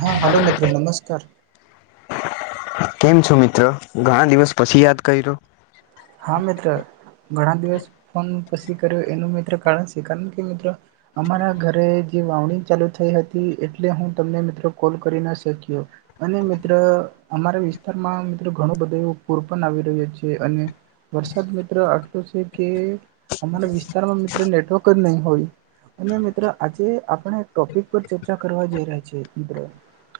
હા હલો મિત્રો નમસ્કાર. કેમ છો મિત્રો ઘણા દિવસ પછી યાદ કયરો. હા મિત્ર. ઘણા દિવસ પણ પછી કર્યો એનું મિત્ર કારણ છે કારણ કે મિત્ર. અમારા ઘરે જે વાવણી ચાલુ થઈ હતી એટલે હું તમને મિત્રો કોલ કરી ના શક્યો. અને મિત્ર અમારા વિસ્તારમાં મિત્ર. ઘણું બધું પૂર પણ આવી રહ્યો છે અને વરસાદ મિત્ર આટલો છે કે. અમારા વિસ્તારમાં મિત્ર નેટવર્ક જ નહીં હોય. અને મિત્રો આજે આપણે ટોપિક પર ચર્ચા કરવા જઈ રહ્યા છે મિત્ર.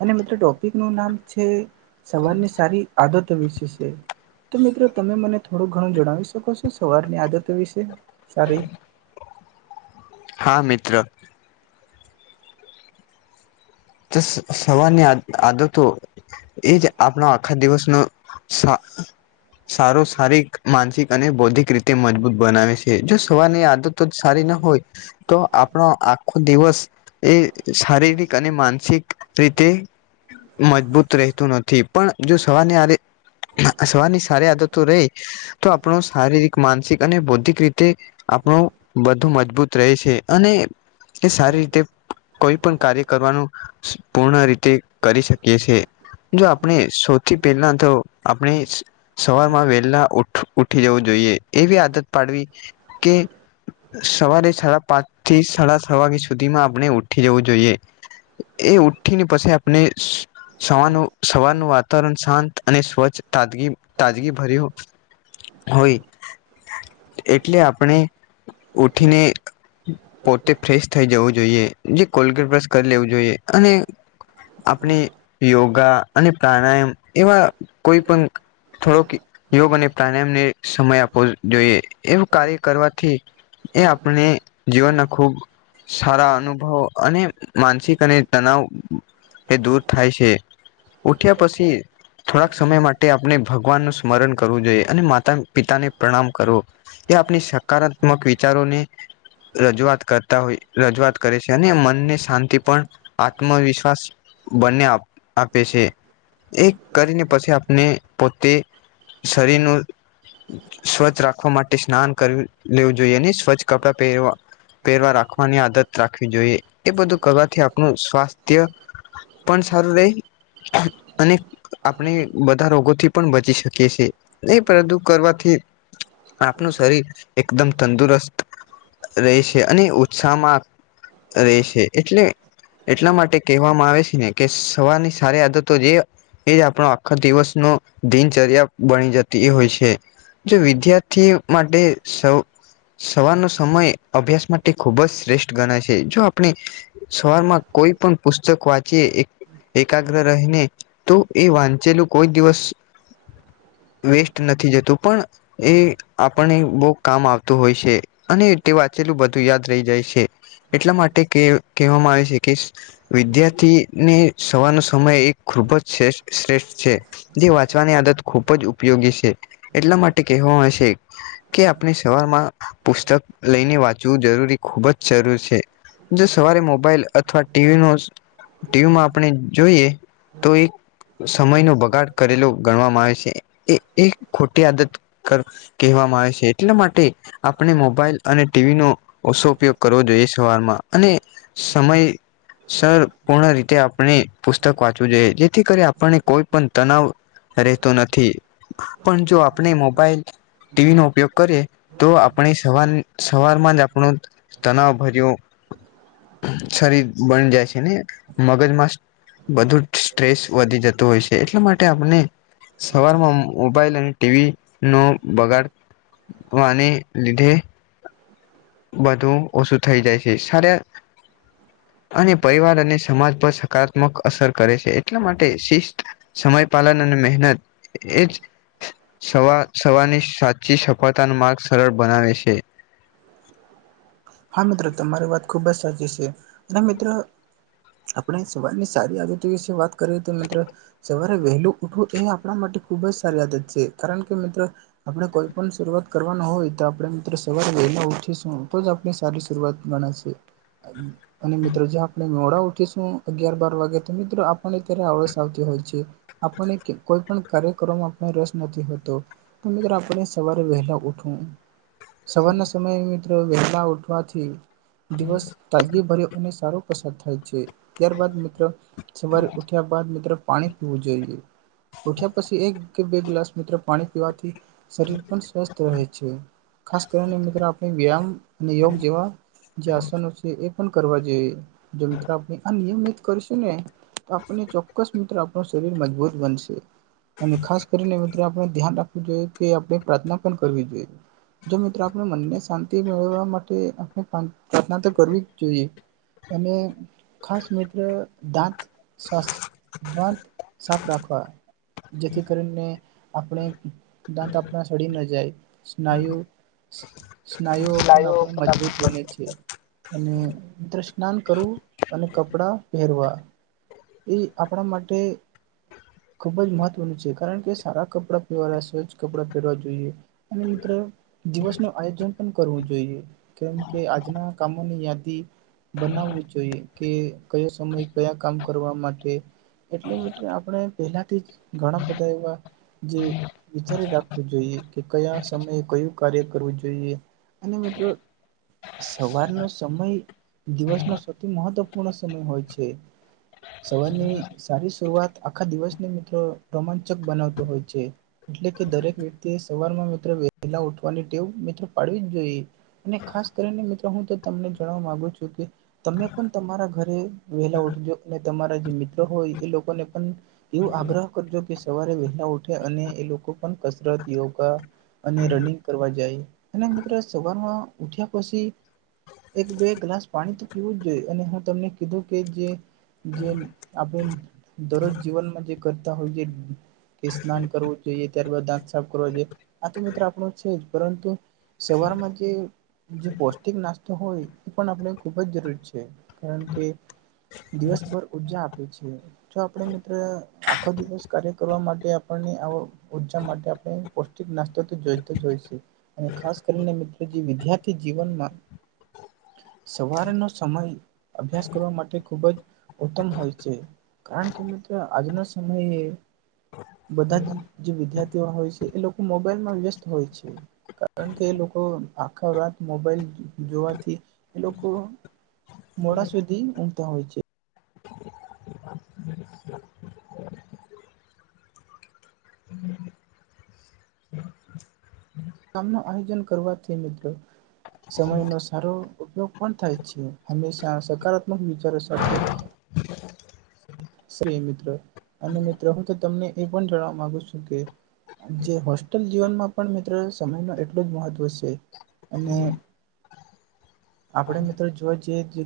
અને મિત્રો ટોપિક નું નામ છે સવારની સારી આદતો વિશે છે. તો મિત્રો તમે મને થોડું ઘણું જણાવી શકો છો સવારની આદતો વિશે સારી. હા મિત્ર. ત [inaudible] સવાની આ આદતો. એજ આપણો આખા દિવસ નો સારો શારીિક માનસિક. અને બૌદ્ધિક રીતે મજબૂત બનાવે છે જો સવારની આદત જ સારી ના હોય. તો આપણો આખો દિવસ એ શારીરિક અને માન. સીક રીતે મજબૂત રહેતું નથી પણ. જો સવારની [unintelligible] સવારની સારી આદતો રહી. તો આપણો શારીરિક માનસિક અને બૌદ્ધિક રીતે. આપણું બધું મજબૂત રહે છે અને. એ સારી રીતે કોઈ પણ કાર્ય કરવાનું. પૂર્ણ રીતે કરી શકીએ છે. જો આપણે સૌથી પહેલા તો આપણે. સવાર માં વેહેલા ઉ ઉઠી જવું જોઈએ એવી આદત પાડવી. કે હમ સવારે સાડા પાંચ થી સાડા છ વાગ્યા સુધીમાં આપણે ઉઠી જવું જોઈએ એ ઉઠી ને પછી આપને સવારનું સવારનું વાત તરણ શાંત અને સ્વચ્છ તાજગી તાજગી ભર્યું હોય. એટલે આપણે ઉઠીને પોતે ફ્રેશ થઈ જવું જોઈએ જે કોલ્ગેટ બ્રસ કરી લેવું જોઈએ અને આપણે યોગા અને પ્રાણાયામ એવા કોઈ પણ થોડોક યોગ અને પ્રાણાયામને સમય આપવો જોઈએ એવું કાર્ય કરવાથી એ આપણે જીવનના ખુબ સારા અનુભવો અને માનસિક અને તનાવ એ દૂર થાય છે ઉઠ્યા પછી થોડાક સમય માટે આપણે ભગવાનનું સ્મરણ કરવું જોઈએ અને માતા પિતાને પ્રણામ કરવો એ આપણી સકારાત્મક વિચારોને રજૂઆત કરતા હોય રજૂઆત કરે છે અને મનને શાંતિ પણ આત્મવિશ્વાસ બંને આપ આપે છે. એ કરીને પછી આપને પોતે શરીરનું સ્વચ્છ રાખવા માટે સ્નાન કર લેવું જોઈએ સ્વચ્છ કપડાં પહેરવા પહેરવા રાખવાની આદત રાખવી જોઈએ એ બધું કરવાથી આપણું સ્વાસ્થ્ય પણ સારું રહે હજ અને આપણે બધા રોગોથી પણ બચી શકીએ છીએ એ પ્રદુ કરવાથી આપનું શરીર એકદમ તંદુરસ્ત રહે છે અને ઉત્સાહમાં ર રહે છે એટલે એટલા માટે કહેવામાં આવે છે ને કે સવારની સારી આદતો જે એ જ આપણો આખા દિવસનો દિનચર્યા બની જતી એ હોય છે. જો વિદ્યાર્થી માટે સૌ સવારનો સમય અભ્યાસ માટે ખૂબ જ શ્રેષ્ઠ ગણાય છે જો આપણે શર માં કોઈ પણ પુસ્તક વાંચીએ એકાગ્ર રહીને તો એ વાંચેલું કોઈ દિવસ વેસ્ટ નથી જતું પણ એ આપણને બહુ કામ આવતું હોય છે. અને તે વાંચેલું બધું યાદ રહી જાય છે એટલા માટે કહેવામાં આવે છે કે વિદ્યાર્થીને સવાનો સમય એ ખૂબ જઠ શ્રેષ્ઠ છે. જે વાંચવાની આદત ખૂબ જ ઉપયોગી છે એટલા માટે કહે હશે કે આપણે સવારમાં પુસ્તક લઈને વાંચવું જરૂરી ખુબ જ જરૂર છે. જો સવારે મોબાઈલ અથવા ટીવી ન ટીવીમાં આપણે જોઈએ તો એક સમય ન બગાડ કરેલો ગણવામાં આવે છે એ એક ખોટી આદત કર કહેવામાં આવે છે એટલા માટે આપણે મોબાઈલ અને ટીવી નો ઓછો ઉપયોગ કરવો જોઈએ સવારમાં અને સમય સરપૂર્ણ રીતે આપણે પુસ્તક વાંચવું જોઈએ જેથી કરી આપણને કોઈ પણ તનાવ રહેતો નથી પણ જો આપણે મોબાઈલ ટીવી નો ઉપયોગ કરીએ તો આપણે સવાર સવારમાં જ આપણું તનાવ ભર્યું શરીર બની જાય છે ને મગજમાંસ બધું સ્ટ્રેસ વધી જતું હોય છે એટલા માટે આપને સવારમાં મોબાઈલ અને ટીવી નો બગાડ વાને લીધે બધું ઓછું થઈ જાય છે સાર અને પરિવાર અને સમાજ પર સકારાત્મક અસર કરે છે એટલા માટે શિસ્ત સમય પાલન અને મહેનત એજ સવા સવાની સાચી સફળતાનો માર્ગ સરળ બનાવે છે. હા મિત્રો તમારી વાત ખુબ જ સાચી છે અને મિત્રો આપણે સવારની સારી આદતી વિશે વાત કરીએ તો મિત્ર સવારે વહેલું ઉઠવું એ આપણા માટે ખુબ જ સારી આદત છે કારણ કે મિત્ર આપણે કોઈ પણ શરૂઆત કરવાના હોય તો આપડે મિત્રો સવાર વહેલા ઉઠી તો જ આપડે સારી શરૂઆત ગણાય છે અને મિત્રો જે આપણે મોડા ઉઠીશું અગિયાર બાર વાગે તો મિત્રો આપને અત્યારે આળસ આવતી હોય છે. આપને કોઈ પણ કાર્ય કરવામાં આપને રસ નથી હોતો. તો મિત્રો આપણે સવારે વહેલા ઉઠવું સવારના સમયે મિત્ર વહેલા ઉઠવાથી દિવસ તાજગી ભર્યો અને સારો પસાર થાય છે ત્યારબદ મિત્ર સવારે ઉઠ્યા બાદ મિત્ર પાણી પીવું જોઈએ ઉઠ્યા પસી એક કે બે ગ્લાસ મિત્ર પાણી પીવાથી શરીર પણ સ્વસ્થ રહે છે ખાસ કરીને મિત્રો આપણે વ્યાયામ ને યોગ જેવા જે આસનો છે એ પણ કરવા જોઈએ. જો મિત્રો આપણે આ નિયમિત કરીશું ને તો આપને ચોક્કસ મિત્ર આપણું શરીર મજબૂત બનશે અને ખાસ કરીને મિત્ર આપણે ધ્યાન રાખવું જોઈએ કે આપણે પ્રાર્થના પણ કરવી જોઈએ. જો મિત્રો આપણે મનને શાંતિ મેળવવા માટે પ્રાર્થના તો કરવી જ જોઈએ. અને ખાસ મિત્ર દાંત [unintelligible] સાફ રાખવા જેથી કરીને આપણે દાંત આપણા સડી ના જાય સ્નાયુ સ્નાયુઓ પણ આપણે મજબૂત બને છે. અને [unintelligible] સ્નાન કરવું અને કપડા પહેરવા. એ આપણા માટે ખૂબ જ મહત્વનું છે કારણ કે સારા કપડાં પહેવાલા સ્વચ્છ કપડાં પહેરવા જોઈએ. અને મિત્રો દિવસ નું આયોજન પણ કરવું જોઈએ. કેમ કે આજના કામોની યાદી બનાવવું જોઈએ કે કયો સમય કયા કામ કરવા માટે એટલે મિત આપણે પેલાથી ઘણા બધા એવા જે વિચારી રાખવું જોઈએ કે કયા સમયે કયું કાર્ય કરવું જોઈએ. એ મિત્ર સવારનો સમય દિવસનો સૌથી મહત્વપૂર્ણ સમય હોય છે. સવારની સારી શરૂઆત આખા દિવસને મિત્રો રોમાંચક બનાવતો હોય છે. એટલે કે દરેક વ્યક્તિ એ સવાર માં મિત્રો વહેલા ઉઠવાની ટેવ મિત્ર પાડવી જોઈએ અને ખાસ કરીને મિત્રો હું તો તમને જણવા માંગુ છું કે તમે પણ તમારા ઘરે વહેલા ઉઠજો અને તમારા જે મિત્ર હોય એ લોકોને પણ એવું આગ્રહ કરજો કે સવારે વહેલા ઉઠે અને એ લોકો પણ કસરત યોગા અને રનિંગ કરવા જાય અને મિત્રો સવારમાં ઉઠ્યા પસી એક બે ગ્લાસ પાણી તો પીવું જ જોઈએ અને હું તમને કીધું કે જે જે આપણે દરરોજ જીવનમાં જે કરતા હોય તે કે સ્નાન કરવું જોઈએ ત્યારબાદ દાંત સાફ કરવા જોઈએ આ તો મિત્ર આપણો છે જ પરંતુ તેવારો માજે જે પૌષ્ટિક નાસ્તો હોય એ પણ આપણે ખુબ જ જરૂરી છે કારણ કે દિવસભર ઉર્જા આપે છે. જો આપણે મિત્રો આખો દિવસ કાર્ય કરવા માટે આપણને આવો ઉર્જા માટે આપણે પૌષ્ટિક નાસ્તો જોઈતા જ હોય છે અને ખાસ કરીને મિત્રો જે વિદ્યાર્થી જીવનમાં સવારનો સમય અભ્યાસ કરવા માટે ખૂબ જ ઉત્તમ હોય છે. કારણ કેમ મિત્ર આજના સમયે બધા જ જે વિદ્યાર્થીઓ હોય છે એ લોકો મોબાઈલમાં વ્યસ્ત હોય છે કારણ કે કે લોકો આખા રાત મોબાઈલ જોવાથી એ લોકો મોડા સુધી ઊમતા હોય છે. કામનું આયોજન કરવાથી મિત્રો સમયનો સારો ઉપયોગ પણ થાય છે. હંમેશા સકારાત્મક વિચારો સાથે સ્રી મિત્રો અને મિત્ર હું તો તમને એ પણ જાણવા માગુ છું કે જે હોસ્ટેલ જીવનમાં પણ મિત્રો સમય ન એટલો જ મહત્વ છે. અને આપણે મિત્રો જોવા જએ જે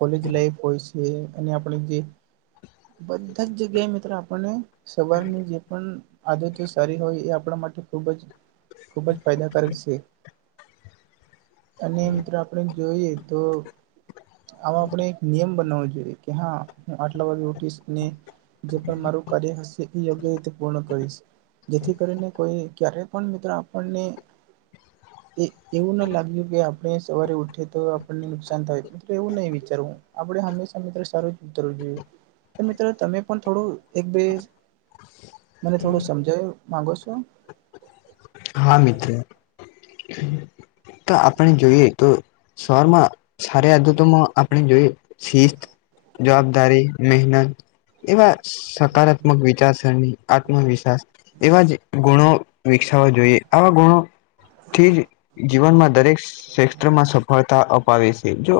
કોલેજ લાઈફ હોય છે અને આપણે જે બધા જ જગ્યાએ મિત્રો આપણને સવારની જે પણ આદતો સારી હોય એ આપણા માટે ખૂબ જ ખૂબ જ ફાયદાકારક છે. અને મિત્રો આપણે જોઈએ તો આ આપડણે એક નિયમ બનાવવો જોઈએ કે હા હું આટલા વાગે ઉઠીશ ને જે પણ મારું કાર્ય હશે એ યોગ્ય રીતે પૂર્ણ કરીશ. જેથી કરીને કોઈ ક્યારેય પણ મિત્ર આપણને એ એવું ના લાગ્યું કે આપણે સવારે ઉઠી તો આપણને નુકસાન થાય એવું નહી વિચારું હું. આપણે હંમેશા મિત્રો સારું જ વિચારવું જોઈએ. તો મિત્રો તમે પણ થોડું એક બે મને થોડું સમજાવ માગો છો? હા મિત્ર. તો આપણે જોઈએ તો શરમાં સાર આદુ તોમાં આપ જોઈ શિસ્ત, જવાબદારી, મહેનત એવા સકારાત્મક વિચારસરણી આત્મવિશ્વાસ એવા જ ગુણો વિકસાવવા જોઈએ આવા ગુણો હમ. જીવનમાં દરેક ક્ષેત્રમાં સફળતા અપાવે છે. જો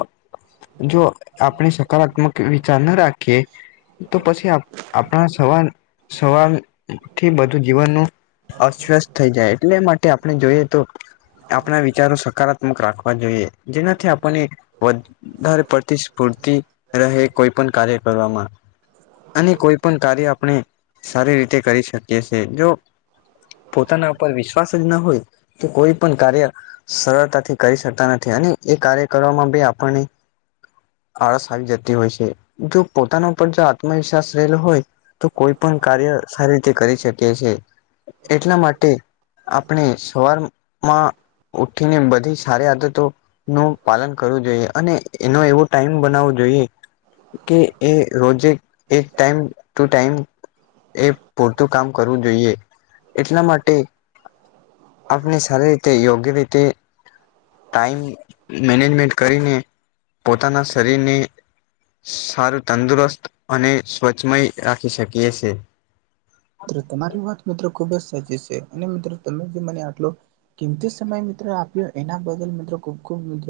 જો આપણી સકારાત્મક વિચાર ના રાખીએ તો પછી આપણા સવાલ સવાલ થી બધું જીવનનું અસ્વસ્થ થઈ જાય એટલે માટે આપણે જોઈએ તો આપણા વિચારો સકારાત્મક રાખવા જોઈએ જેનાથી આપણને પ્રતિ સ્ફૂર્તિ રહે કોઈ પણ કાર્ય કરવામાં. અને કોઈ પણ કાર્ય આપણે સારી રીતે કરી શકીએ છે જો પોતાના ઉપર વિશ્વાસ જ ના હોય તો કોઈ પણ કાર્ય સરળતાથી કરી શકતા નથી અને એ કાર્ય કરવામાં બી આપણને આળસ આવી જતી હોય છે જો પોતાના ઉપર જો આત્મવિશ્વાસ રહેલો હોય તો કોઈ પણ કાર્ય સારી રીતે કરી શકે છે. એટલા માટે આપણે સવાર માં ઉઠીને બધી સારી આ તો નું પાલન કરવું જોઈએ અને એનો એવો ટાઈમ બનાવવો જોઈએ કે એ રોજે એક ટાઈમ ટુ ટાઈમ એ પૂરતું કામ કરવું જોઈએ એટલા માટે હા. આપણે સારી રીતે યોગ્ય રીતે ટાઈમ મેનેજમેન્ટ કરીને પોતાના શરીરને સારું તંદુરસ્ત અને સ્વચ્છમય રાખી શકીએ છીએ. તમારી વાત મિત્રો ખુબ જ સાચી છે અને મિત્રો તમે જે મને આટલો કિમતી સમય મિત્રો આપ્યો એના બદલ મિત્રો ખુબ-ખુબ મિત્ર